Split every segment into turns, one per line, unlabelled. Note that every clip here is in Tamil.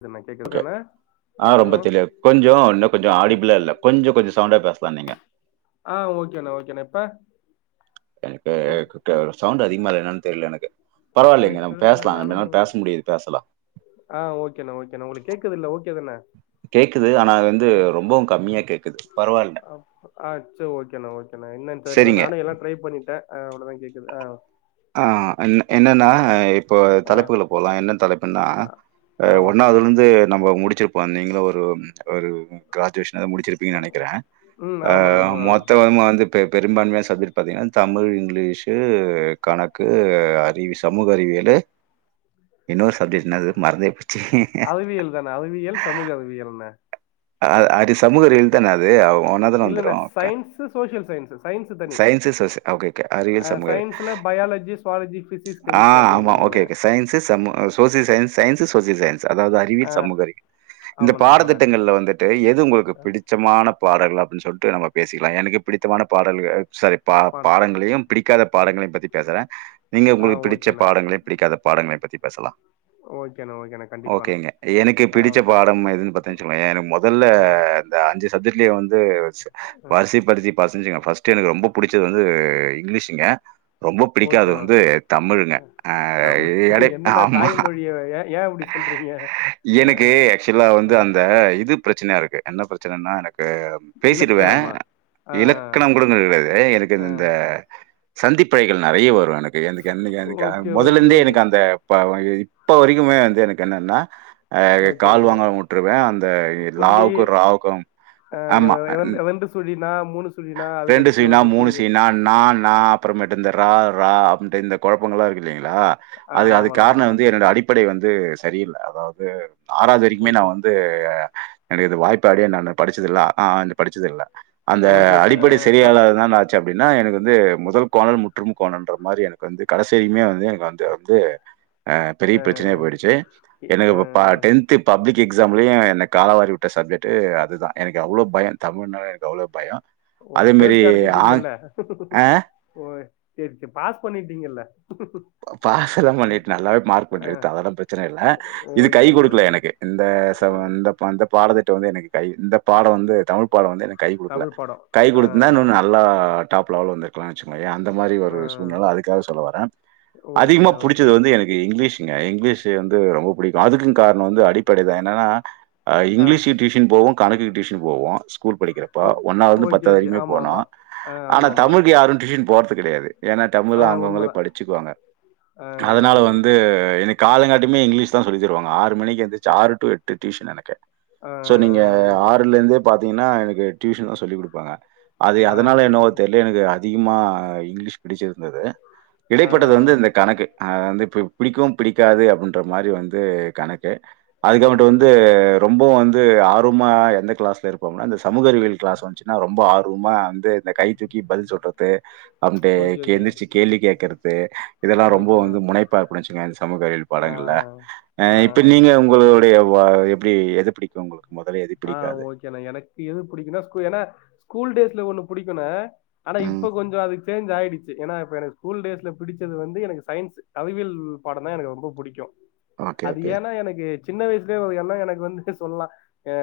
இதுண்ணா
ஓகே
கேக்குதுதான
ஆ
ஆடியோ
ரொம்பத் தெளிவா கொஞ்சோம் இன்னும் கொஞ்சோம் ஆடிபிளா இல்ல கொஞ்சோ கொஞ்சொம் சவுண்டாப் பேசலாம் நீங்க
ஆ ஓகே அண்ணா ஓகே அண்ணா இப்ப
எனக்கு கு சவுண்ட் அதிகமா இல்ல என்னனு தெர்ல எனக்கு
எனக்கு
பரவாயில்லைங்க நம்ம
தெர்லண்ணா
பேசலா
நானு
ரெண்டு நாள் பேச முடியுது பேசலா
ஆ ஓகேண்ணா ஓகேண்ணா உங்களுக்கு கேக்குதுல்ல ஓகேதான
கேக்குது. ஆனா அது வந்து ரொம்பவும் கம்மியா கேக்குது. பரவால்ல.
அ செரி ஓகேண்ணா ஓகே என்னன்னு தெரியல
சரிங்க.
நானும் எல்லா ட்டிரை பண்ணிட்ட அவ்வளோதா கேக்குது
ஆ என்னன்னா
ஆ
இப்போ தலைப்புகுள்ள போலா என்ன தலைப் ப்புனா
ஆ ஆ ஓகேண்ணா
ஒன்னாவதுலருந்து நம்ம முடிச்சிருப்ப ஓ நீங்களா ஒரு ஒரு கிராஜுவேஷனாவது முடிச்சிரு ப்பிங்கனு நெனைக்கற
ம் ஆமாண்ணா மு
மொத்தமா வந்து இப்ப பெரும்பான்மையான சப்ஜெக்ட் பாத்திங்கன்னா தமிழ் இங்கிலீஷீ கணக்கு அறிவி சமூக அறிவியலு இன்னொரு சப்ஜெக்ட் இன்னாது மறந்தே போச்சு
அறிவியல் அறிவியல் சமூக அறிவியல் ன
அ அ அரி சமூக அறிவியல்தான அது ஒன்னா தான வந்துரு
இல்லண்ண சயின்ஸ் சோசியல் சயின்ஸ் சயின்ஸ் தனி
சயின்சு சோசிய
ஆ
அறிவியல் சமூக அறிவியல்
சயின்ஸ்ல பயாலஜி சுவாலஜி பிசிக்ஸ்
ஆ
கெமிஸ்ட்ரி அப்டி
ஆமா
வந்துருண்ண
ஓகே ஓகே சயின்ஸ் சு சமூக social science science social science அதாவது அறிவியல்
ஆ
சமூக அறிவியல் இந்த
ஆமாண்ணா
பாடத்திட்டங்கள் ல வந்து தெட்டு எது உங்களுக்கு
ஆமாண்ணா
பிடிச்சமானப் பாடல் அப்டின் சொல்ட்டு நம்ம பேசிகிலா எனக்கு பிடித்தமான பாடல்கள் சாரிப் பா பாடங்களயும் பிடிக்காத
ஆ
பாடங்களயும் பத்தி பேசற நீங்க
ஆ
உங்களுக்கு பிடிச்ச
ஓகேண்ணே
பாடங்களயுப் பிடிக்காத பாடங்களயும் பத்தி பேசலா
ஓகேண்ணே ஓகேண்ணே கண்டிப்பாண்ணே
ஓகேங்க எனக்கு
ஆ
பிடிச்ச
ஓகே
பாடம் எதுனு பாத்தனு வெச்சுகோங்ளே எனுகு மொ இல்ல
ஆ
இந்த அஞ்சு சப்ஜெக்ட்லியு வந்து ச்சே
ம்
வரிசிப்படுத்திப் பசிஞ்சுகுங்க ஃபஸ்ட்டு எனக்கு புடிச்சது வந்து இங்கிலிஷுங்க ரொம்ப பிடிக்காது
ஓகேண்ணா
வந்து தமிழுங்க அ
தமிழ்
எடைக்
என்னண்ணா
ஆமா
தாய்மொழிய ஏ ஏ இப்டி சொல்றீங்க ஆ
எனக்கே
ஆ
ஆக்சுவலா வந்து
ஆ
அந்த இதுப் பிரச்சனயாருக்கு என்ன பிரச்சனன்னா எனக்கு பேசிடுவே
இலக்கணமா ஆ ஆ
இலக்கணம் கூட [unintelligible] ஏ
ஆ
எனக்குனு இந்த சந்திப்பிழைகள் நெறைய வரு எனக்கு எந்துக் என்னைகு எனுக்கு அ
ஓகே ஓகே
மொதல்லந்தே
ஓகே
எனக்கு அந்தப்ப அவெ இ இப் இப்ப வரிக்குமே வந்து எனக்கு என்னன்னா அ
ஓகே
கால்
ஓகே
வாங்காம வுட்ருவே அந்த இட்
புள்ளி
லாவுக்கு ராவுக்குங்
ஆ இவ
ஆமா
இவன்
ன்
ரெண்டு சுழினா மூனு சுழினா அதுக்கடுத்து ஓகே புரிது
னா ணா அப்பறமேட்டு இந்த ரா றா அப்டின்டு இந்த கொழப்பங்கள்லா இருக்கு இல்லைங்கிளா
ஆ
அது அதுக்
ஆமாண்ணா
காரணோ
ஆமாண்ணா
வந்து என்னோட அடிப்படை வந்து சரியில்ல அதாவுது ஆறாவுது வரிக்குமே நா
ஓகே
வந் து எனக்கு இது வாய்ப்பாடே நானு படிச்சதுல்ல அ ஆ ஆனு படிச்சதுல்ல இந்த
ஓகே த ஆ
அடிப்படை
த
செரியால்லாததானாத் ச்சு அப்டினா எனகு வந்து முதல் கோணல் முற்றும் கோணல்ன்ற மாரி எனக்கு வந்து கடைசி வரியுமே வந்து எனகு வந்து வந்து அ பெரிய
ஆ
பிரச்சனயாய் போயிடுச்சு
இ
எனக்கு இப்ப பா
ஆ
டென்த் த்து பப்ளிக் எக்ஸாம்லியு என என்ன காலவாரி வுட்ட சப்ஜெக்ட்டு அதுதா எனக்கு அவ்ளோ பயோன் தமிழ்னாலே எனக்கு அவ்ளோப் பயோ
ஓகே தேர்ச்சி அடஞ்சிட்டிங்கில்ல
ஆ
ஓ சேர் சேர் பாஸ் பண்ணிட்டீங்கில்ல
பாஸ் எல்லாம் பண்ணிட்ட நல்லாவே மார்க் மட்டு எடுத்தே அதெல்லாம் பிரச்சன இல்ல இது கை
ஓகேண்ணா
குடுக்கல
ஓகேண்ணா
எனக்கு இந்த சா
ஓ
இந்தப்ப இந்த பாடதிட்ட வந்து எனக்கு கை இந்தப் பாடோ வந்து தமிழ்ப் பாடோ வந்து எனக் கை குடுக்ல
தமிழ் படம்
கை
ஆ
குடுத்துந்தா இன்னு நல் நல்லா டாப் லெவல்ல வந்துருக்லா வெச்சுகோயே அந்த மாரி
ஆ
ஒரு சூழ்நெல அதுக்காக சொல்ல வரே அதிகமா
ஓகேண்ணா
புடிச்சது
ஓகேண்ணா
வந்து எனக் இ இங்கிலீஷுங்க இங்கிலீஷு வந்து ரொம்ப புடிக்கு அதுக்குங் காரணோ வந்து அடிப்படைதா என்னனா அ
ஆ
இங்கிலீஷி டியூஷன் போவோ கணக்குகு டியூஷன் போவோ கூல் படிக்கிறப்போ
ஓ
ஒன்னாவ்துலந்து
ஓகே
பத்தாவ்து
ஓகே
வரைக்குமே
ஆமா
போனோ
ஆமா ஆ
ஆனா
ஆமா ஆமா
தமிழுக்கு யாரு டியூஷன் போற்து கெடையாது எனா தமிழ்
ஆ
அவுங்கவுங்களே
உண்மதான்
படிச்சுக்வாங்க
ஆ
அதனால
ஓ
வந்து எனுக் காலங்காட்டிமே இங்கிலீஷ்தா சொல்லி தருவாங்க ஆறு மணிக்கி எந்துர்ந்துச்சு ஆறு டூ எட்டு ட்யூஷன் எனக்கு
அ
தோ நீங்க ஆறுலருந்தே பாத்தீங்ன்னா எனக்கு ட்யூஷன்லா சொல்லி குடுப்பாங்க அதி
ஆ
அதனால
ஓகே
என்னவோ
ஓகே
தெர்ல எனகு அதிகமா இங்கிகிலீஷ் பிடிச்சிருந்தது
ஆ
இடைப்பட்டது வந்து இந்த கணக்கு ஆ வந்து இப்ப பிடிக்கும் பிடிக்காது அப்டின்ற மாரி வந்து கணக்கு அதுக்கமேட்டு
ஓகே
வந்து
ஓகே
ரொம்பவு வந்து ஆர்வுமா எந்தக் கிளாஸ்ல இருப்போம்னா இந்த சமூக அறிவியல் கிளாஸ் வந்ச்சுனா ரொம்ப ஆர்வுமா இந்தேத் இந்த கை தூக்கி பதில் சொல்றது அம்டே
ஓகே ஓகே
கேந்திரிச்சுக் கேள்வி கேக்கறத் தே இதெல்லா ரொம்ப
ஓகேண்ணா
வந்து முனைப்பாப்டே வெச்சுங்கே இந்த சமூக அறிவியல்
ஆ
பாடங்கள்ல அ
ஆ ஆ
இப்ப
ஆ
நீங்க உங்களுடைய வாவ் எப்டி எது பிடிக்கு உங்குளுக்கு
ஆ ஓகேண்ணா எனக்கு எது புடிக்குனா ஸ்கூ எனா ஸ்கூல் டேஸ்ல ஒன்னு புடிக்குணே ஆனா
ம்.
இப்ப கொஞ்சோ அதுக் சேஞ்ச் ஆயிடுச்சி எனா இப்ப எனகு ஸ்கூல் டேஸ்ல பிடிச்சது வந்து எனக்கு சயின்ஸு கவிவியல் பாடந்தா எனகு ரொம்போ புடிக்கு
ஓகே,
அது
ஓகே.
ஏன்னா எனகு சின்ன வயசுலே ஒரு எண்ணோ எனக்கு வந்துட்டு சொல்லா ஏ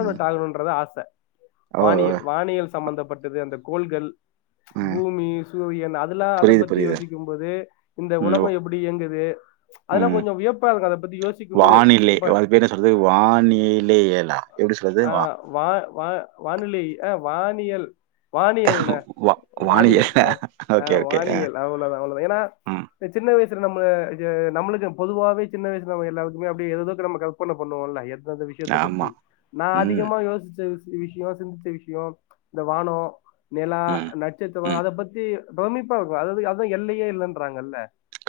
ம்.
ஆகணும்ன்றத்தா ஆச
ஓ! ஓ!
வானியல் வானியல் சம்பந்தப்பட்டது அந்த கோள்கள்
ம்.
பூமி சூரியன் அதுல்லா அத
புரியுது,
பத்தி
புரியுது.
யோசிக்கும்போது இந்த
ம். ஓ!
உலககோ எப்புடி இயங்குது அதல்லா
ம்.
கொஞ்ச வியப்பா இருக்கு அத பத்தி யோசிக்கும்போது எப்ப
அர்து வானிலேயேலா
அ வா வா வானிலை அ வானியல் வானியல்ண்ணா
வா
வானியல்
வானியலா?
அவ அ
ஓகே, ஓகே. அ.
வானியல் அவ்ளோதா அவ்ளோதா ஏனா
ம்.
த சின்ன வய்சுல நம்ம ஏ நம்ளுக்கு பொதுவாவே சின்ன வய்சுல நம்முக் எல்லாருக்குமே அப்டி எதேதோக்கு நம்ம கவ் பன்ன பண்ணுவோல்ல எந்தந்த விஷ் ஷியத்த
ஆமா.
பத்தி நா
ம்.
அதிகமா யோசிச்ச விசி விஷியோ சிந்திச்ச விஷியோ இந்த வானோ நெலா
ம்,
நட்சத்திரோ
ம்.
அத பத்தி பிரமிப்பா இருக்கு அதது அதா எல்லையே இல்லன்றாங்கல்ல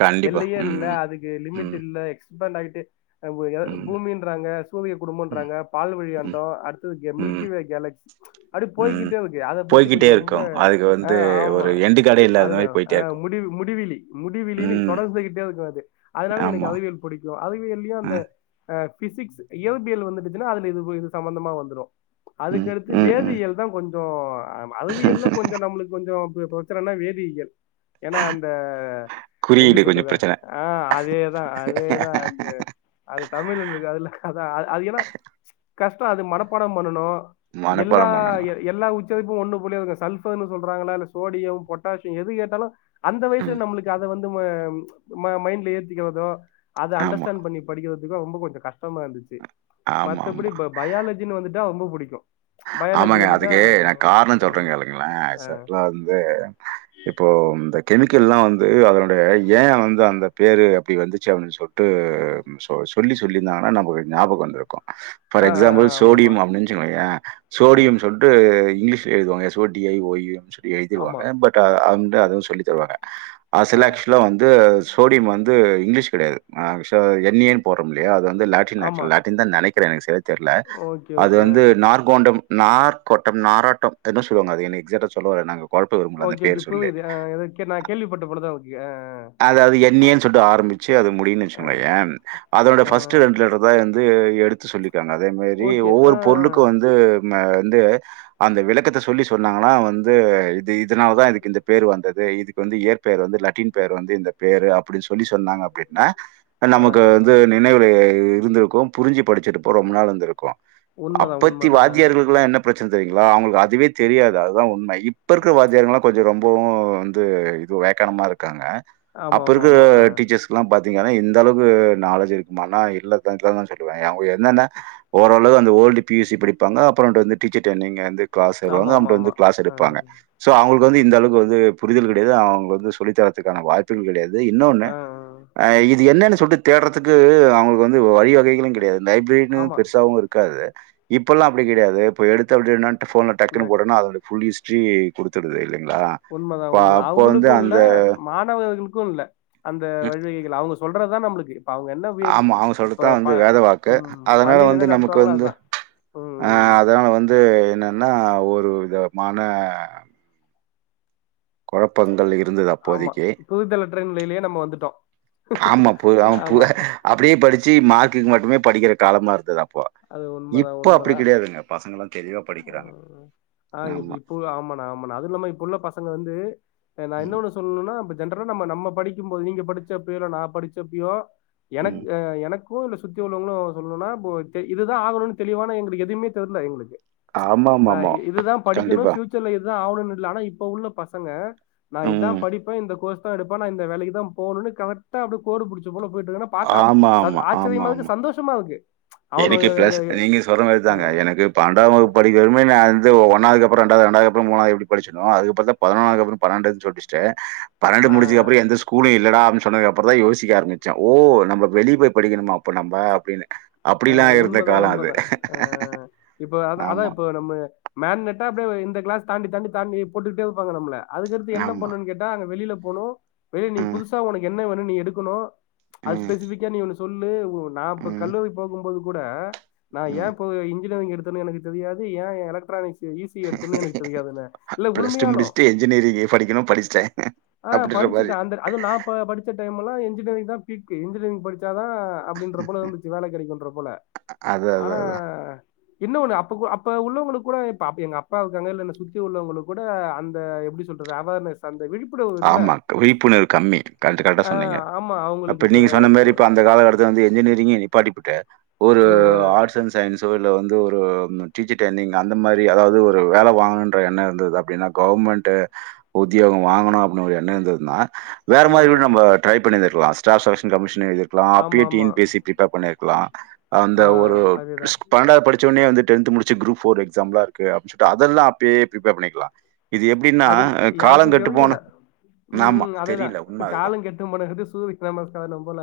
கண்டிப்பா.
எல்லையே இல்ல
ம்,
அதுக்கு லிமிட்
ம்,
இல்ல எக்ஸ்பண்ட் ஆயிட்டு அ உ எத
ம்,
பூமின் ட்றாங்க சூரிய
ம்,
குடும்பம்ன்றாங்க பால்
ம்,
வழியண்டோ அடுத்ததுகெ
ம்,
மில்கிவே கேலக்ஸ் அப்டி போய்க்கிட்டே
ம்.
இருக்கு அத பத்தி
போய்க்கிட்டே
கொஞ்சோ ரொம்ப
இருக்கும். அதுக்கு
அ
வந்து
ஆம்மா
ஒரு எண்டு கார்டே இல்லாத
அதுதா
மாரி
அ
போயிட்டே இருக்கும்.
முடிவு முடிவிலி முடிவிலினு
ம்.
தொடர்ந்துகிட்டே இருக்கு அது அதனால எனக்கு
ஆமா.
அறிவியல் புடிக்கு அறிவியல்லியு அந்த
ம்,
அ பிசிக்ஸு இயல்பியல் வந்துச்சுன்னா அதுல இதுவு இது சம்பந்தமா வந்துரு
ம்,
அதுக்கடுத்து
ம், ம்.
வேதியியல்தா கொஞ்சோ அறிவியல்னா கொஞ்சோ நம்ளுக்கு கொஞ்சோ [unintelligible] ச்சனனா வேதியியல் ஏன்னா அந்த எப்டி
குறியீடு கொஞ்சம்
சொல்றத
பிரச்சனை.
அ அதேதா அதேதா அந்த அது தமிழ்னு இருக்காதுல்ல கதா அது ஏன்னா கஷ்டோ அது மனப்பாட பண்ணனு எல்லா
மனப்பாடம் பண்ணணும்.
எ எல்லா உச் [unintelligible] ஒன்னு புலியாதுங்க சல்பர்னு சொல்றாங்களா அதுல சோடியம் பொட்டாஷி எது கேட்டாலு அந்த வய்சுல
ம்.
நம்ளுக்கு அத வந்து ம ம மைண்ட்ல ஏத்திக்கிறதோ அத
ஆமா,
அண்டர்ஸ்டாண்ட் பண்ணி படிக்கிறதுக்கு ரொம்ப கொஞ்ச கஷ்ட்டமா இருந்துச்சு மத்தபடி
ஆமாமா.
ப பயாலஜின்னு வந்துட்டா ரொம்ப புடிக்கு பயாலஜி
ஆமாங்க
வந்துட்டா
அதுக்கு நா கார்ணோ சொல்ற
ம்.
கேளுங்ளே அ சரிலா வந்து இப்போ இந்த கெமிக்கல்லா வந்து அதனுடைய ஏ வந்து அந்த பேரு அப்டி வந்துச்சு அப்டின் சொல் டு சொ சொல்லி சொல்லிர்ந்தாங்கனா நம்மளுக் ஞாபகம் வந்துருக்கோ for
ah ah ah
example
ஆமா ஆமா
சோடியம் அப்டின் சொல்லுங்க
ஆ
சோடியம் சொல்ட்டு இங்லீஷ் எழுதுவாங்க S O D I O U M சொல்லி
ஆமா
எழுதிருவாங்க பட் ட அந்த அது சொல்லி தருவாங்க
ஆ
ஆசைல ஆக்சுவலா வந்து சோடியம் வந்து இங்கிலீஷ் கெடையாது ஆங்ஷோ என் ஏ ன் போறோம் இல்லையா அது வந்து லேட் சின்னா
ஆமா
சில்லாட்டின் தா நெனைக்கிறே எனக்கு சரியா தெர்ல
ஓகே
அது
ஓகே ஆ
வந்து நார் கோண்டம் நார்கோட்டம் நாரோட்டம் என்ன சொல்லுவாங்க அது என்க் எக்ஸாக்ட்டா சொல்ல வரல நாங்க கொழப்ப விரும்பல அந்த
ஓகே
பேர் சொல்லி
புரியுது ஆ எதோ ஓகே நா கேள்விப்பட்ட பொண்ணுதா ஓகே ஆ ஆ
அதுவது என் ஏன் சொல்ட்டு ஆரம்பிச்சு அது முடியுன்
ஆ ஆ
வச்சுக்கோங்களே என் அதோட
ஆ
ஃபஸ்ட்டு ரெண்டு லெட்டர் அதாய் வந்து எ எடுத்து சொல்லிக்காங்க அதேமாரி
ஓகே ஆ
ஒவ்வொரு பொருளுக்கு வந்து நா வந்து அந்த விளக்கத்த சொல்லி சொன்னாங்கன்னா வந்து து இதுனால தா இதுக்கு இந்த பேர் வந்தது இதுக்கு வந்து இயற்பெயர் வந்து லட்டின் பேர் வந்து இந்த பேரு அப்புடின் சொல்லி சொன்னாங்க அப்புடின்னா அ
ஆ
நமக்கு
ஆ
வந்
ஆ
து நினைவுல இருந்துருக்கு புரிஞ்சு படிச்சிருப்போ ரொம்ப நாள் இந்துருக்கு
உண்மதா
அப்பத்தி
உண்மதா
வாத்தியார்களுக்குலா என்னப் பிரச்சன தெரிய்ங்ளா அவ்ங்களுக்கு அதுவே தெரியாது அதுதா உண்ம இப்ப இருக்குற வாத்தியாருங்ளா கொஞ்ச ரொம்பவு து அது வேக்கானமா இருக்காங்க
ஆமா
அப்ப
ஆமா
இருக்குற
ஆமா ஆ
டீச்சர்ஸ் பாத்திகானா இந்தளவ்க்கு நாலேஜ் இருக்குமானா இல்லதங்க்ல தா சொல்லுவ யாவு என்னன்னா ஓரோல் உள்ளது அந்த ஓல்டு பியூசி படிப்பாங்க அப்புறண்ட்டு வந்து டீச்சர் ட்ரெயினிங் க்ளாஸ்
ஆமா
சேருவாங்க
ஆமா
அம்ட்டு
ஆமா
வந்து க்ளாஸ்
ஆ
எடுப்பாங்க சோ அவுங்குள்க்கு வந்து இந்த அளவுக்கு வந்து புரிதல் கடையாது அவ்ங்க வந்து சொல்லி தரறதுக்கான வாய்ப் துல் கடையாது இன்னொன்னு
ஆ ஆ.
அ இது என்னன்னு சொல்ட்டு தேட்றதுக்கு அவுங்குளுக்கு வந்து வழிவகை ஈலிங் கடையாது லைப்ரரினு
ஆமா
பெருசாவு இருக்காது இப்பல்லா அப்டி கெடியாது இப்ப எடுத்த அப்டி என்னான் ட ஃபோன்ல டக்குனு
நக்
போட்டனா அதோட ஃபுல் ஹிஸ்டரி குடுத்துடுது இல்லைங்ளா
உண்மதா உண்மதா அவுங்குளுக்கு இல்ல மாத் நாவு இருக்குல்ல அந்த வழிவகைகள் அவுங்க சொல்றதா நம்மளுக்கு இப்ப அவங்க என்ன பி எடு
ஆமா. அவங்க
இப்ப
சொல்றது தான்
ப
வந்து வேத வாக்கு.
ம் பள்ளீலேலா நடத்துவாங்கள்ள அதா ம்
ஆ
ம்
அதனால வந்து என்னன்னா ஒருவிதமான கொழப்பங்கள் இருந்தது
ஆமா
அப்போதிக்கே
புதுதலற்ற நிலையிலயே நம்ம வந்துட்டோ
ஆம அப்பு ஆமபு
ஆமா
அப்டியே படுச்சு மார்க்குக்கு மட்டுமே படிக்கிற காலமா இருந்தது அப்போ
அது உண்மதா
இப்ப அப்டி
உண்மதா
கெடையாதுங்க பசங்கல்லா தெளிவா படிக்கிறாங்க ஆமா
ஆமா நா அது இல்லாம இப்ப உள்ள பசங்க வந்து நா
ம்,
இன்னோன்னு சொல்ணுனா இப்ப ஜென்ரலா நம்ம நம்ம படிக்கும் போது நீங்க படுச்ச அப்பயோ இல்ல நா படுச்ச அப்பயோ எனக்கு
ம்.
அ எனக் கோ இல்ல சுத்தி உள்ளவங்களு சொல்ணுனா போ தே இதுதா ஆகணுன் தெளிவானா எங்களுக்கு எதுமே தெர்ல எங்களுக்கு நா
ஆமாமாமா.
இதுதா படிக்கணு
கண்டிப்பா.
ஃபியூச்சர்ல இதுதா ஆகணுனு இல்ல ஆனா இப்ப உள்ள பசங்க நா இதா
ம்.
படிப்பே இந்த கோர்ஸ் தா எடுப்பே நா இந்த வேலைக்குதா போணுனு கரக்டா அப்டி கோடுபுடுச்ச போல போயிட்டு இருக்கனா பாக்க ச
ஆமாமா,
ஆச்சரியமா
ஆமாமா.
இருக்கு சந்தோஷமா இருக்கு
எனக்கு பிளஸ்
அவனு
நீங்க சொல்ற மாரி தாங்க எனக்கு பன்னன்டாம் வகுப்பு ப படிக்க வரும் போது நா வந்து ஒன்னாவதுக் அப்பறோ ரெண்டாவது ரெண்டாவதுக் அப்பறோ மூணாவது எப்டி படுச்சனோ அதுக்கப்பறந்தா பதனொன்னாவதுக் கப்பறோ பன்ன்ன்டுன் சொல்ட்டு ச்சே பன்னண்டு முடுச்சதுக்
ஆ
அப்பறோ எந்த ஸ் ஸ்கூலே இல்லடான் சொன்னதுக் அப்பறந்தா யோசிக்க ஆரம்முச்சோ ஓ நம்ம வெளிய போய் படிக்கணுமா அப்ப நம்ப அப்டின்னு
அ உண்மதா உண்மதா அ இப்ப அதா அதா
ஆமா,
இப்ப நம்ம மேக்னட்டா அப்டியே இந்த கிளாஸ் தாண்டி தாண்டி தாண்டி போட்டுக்கிட்டே இருப்பாங்க நம்மள அதுகடுத்து என்ன
ஆமா.
பண்ணன் கேட் டா அங்க வெளில போணு வெளிய நீ
ம்,
புதுசா ஒனக்கு என்ன வேணு நீ எடுக்கணு அது
ம்,
ஸ்பெசிபிக்கா நீ ஒண்ணு சொல்லு ஒ நா அப்ப
ம்,
கல்லூரி போகும்போது கூட நா ஏ
ம்.
இப்ப இன் இஞ்சினியரிங்க எடுத்தன் எனக்கு தெரியாது ஏ எலக்ட்ரானிக்ஸ் எ ஈசி எடுத்தன் எனக்கு தெரியாதுல இல்ல
பிளஸ்
உண்மையாலு
முடிச்சுட்டு என்ஜினியரிங் படிக்கணும் படிச்சுட்டேன்.
ஆ
அப்படின்ற மாரி.
படுச்சுட்டே அந்த ர அது நா ப படுச்ச டைமலா இன்ஜினியரிங் தா பீக்கு இன்ஜினியரிங் படுச்சா தா அப்டின்ற போல இருந்துச்சு வேலைக் சொல்ற போல
அதான்,
ஆனா
[inaudible]
என்ன ஒண்ணு அப்ப அப்ப உள்ளவங்களுக்கு கூட இப்ப அப் எங்க அப்பா இருக்காங்க என்ன சுத்தி உள்ளவங்களுக்கு கூட அந்த எப்டி சொல் ஒரு ஆவேர்னஸ்
ஆமா விழிப்புணர்வு கம்மி கரெக்ட்டு கரெக்டா
ஆ
சொன்னீங்க
ஆமா அவங்களுக்கு
அப்ப
இப்ப
நீங்க சொன்ன மாரி இப்ப அந்த காலகட்ட து வந்து என்ஜினியரிங்கே நிப்பாட்டிபுட்டு ஒரு
ம்
ஆர்ட்ஸ் அண்ட் சயின்ஸ்ஸோ இல்ல வந்து ஒரு டீச்சர் ட்ரயினிங் அந்த மாரி அதாவது ஒரு வேல வாங்கணுன்ற எண்ண இருந்தது அப்டின்னா கவர்மெண்ட் உத்தியோக வாங்கணு ஒரு எண்ண இருந்துதுன்னா வேற
ஆ
மாரி நம்ம ட்ரை பண்ணிருந்திருக்குலா ஸ்டாஃப் செலக்ஷன் கமிஷன் எது குலா
ஆமா
அப்பி டீ
ஆமா
என் பீ சி பிரிப்பேர் பண்ணியிருக்கலா அந்த
ஆ
ஒரு
அதேதா
பன்னெண்டாவது படிச்சவனே வந்து டென்த் முடி ச்சு குரூப் ஃபோர் எக்ஸாம்லா இருக்கு அப்டி சொல்ட்டு அதெல்லா அப்டியே ப்ரிப்பேர் பண்ணிக்கலா இது எப்டின்னா
அது
அ காலம்
யாருக்கு
கெட்டு போணு
தெரியல
ஆமா தெரில உண்ம அதுதா
கெட்டும் போன எடத்து ஷூ விக்கிற நமஸ்தானம் போல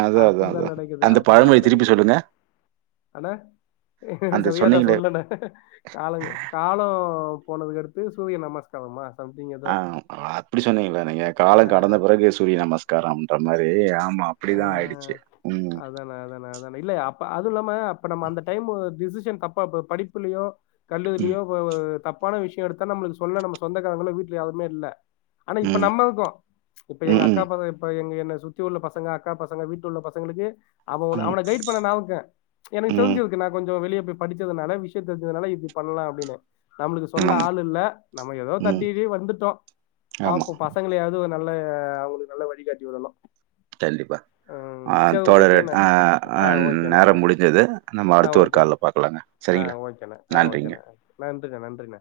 அதான், அதான்,
அப்டிதா
அதான்.
நடக்குது
அந்த
அப்டிதா
பழமொழி திருப்பி
நடக்குது
சொல்லுங்க.
அணே
அந்த
சரியா தா
சொன்னீங்களே,
சொல்லணே காலங்க காலோ போனதுக்கு அடுத்து சூரிய நமஸ் நமஸ்காரமா சம்திங்க
ஆ அ அப்டி சொன்னீங்களா நீங்க
ஆ
காலங் கடந்த பிறகு சூரிய நமஸ்காரம்ன்ற மாரி அ ஆமா அப்டிதா ஆயிடுச்சு ம்,
அதாணே அதாணே அதாணே இல்ல அப்ப அது இல்லாம அப்ப நம்ம அந்த டைம்மு டிசிஷன் தப்பாப்ப படிப்புலயோ
ம்,
கல்லூரிலயோ வ வ தப்பான விஷ்யோ எடுத்தா நம்மளுக்கு சொல்ல நம்ம சொந்தக்காரங்களு வீட்ல யாருமே இல்ல ஆனா இப்ப
ம்,
நம்மளுக்கு இப்ப எங்க அக்கா
ம்,
ப இப்ப எங்க என்ன சுத்தி உள்ள பசங்க அக்கா பசங்க வீட்டு உள்ள பசங் பசங்களுக்கு அவ ஒன
ம்,
அவன கைடு பண்ண நா இருக்கே எனக்கு
ம், ம்.
தெருஞ்சுரு நா கொஞ்சோ வெளிய போய் படிச்சதுனால விஷய தெரிஞ்சதுனால இப்ப பண்லா அப்டின்னு நம்ளுக்கு சொல்ல
ஆமா,
ஆள் இல்ல நம்ம ஏதோ
ம்,
தட்டுயேறி வந்துட்டோ
ஆமா.
பாப்போ பசங்களயாவது வ நல்ல அவங்களுக்கு நல்ல வழிகாட்டி விடனு
கண்டிப்பா ஆ தோழரே
ஓகேண்ணே.
ஆ ஆ நேரம் முடிஞ்சது நம்ம
ஆ
அடுத்த ஒரு
ஓகேண்ணே.
கால்ல பாக்கலாங்க
ஆ ஓகேண்ணா ஆ ஓகேண்ணா நன்றிண்ணா நன்றிண்ணா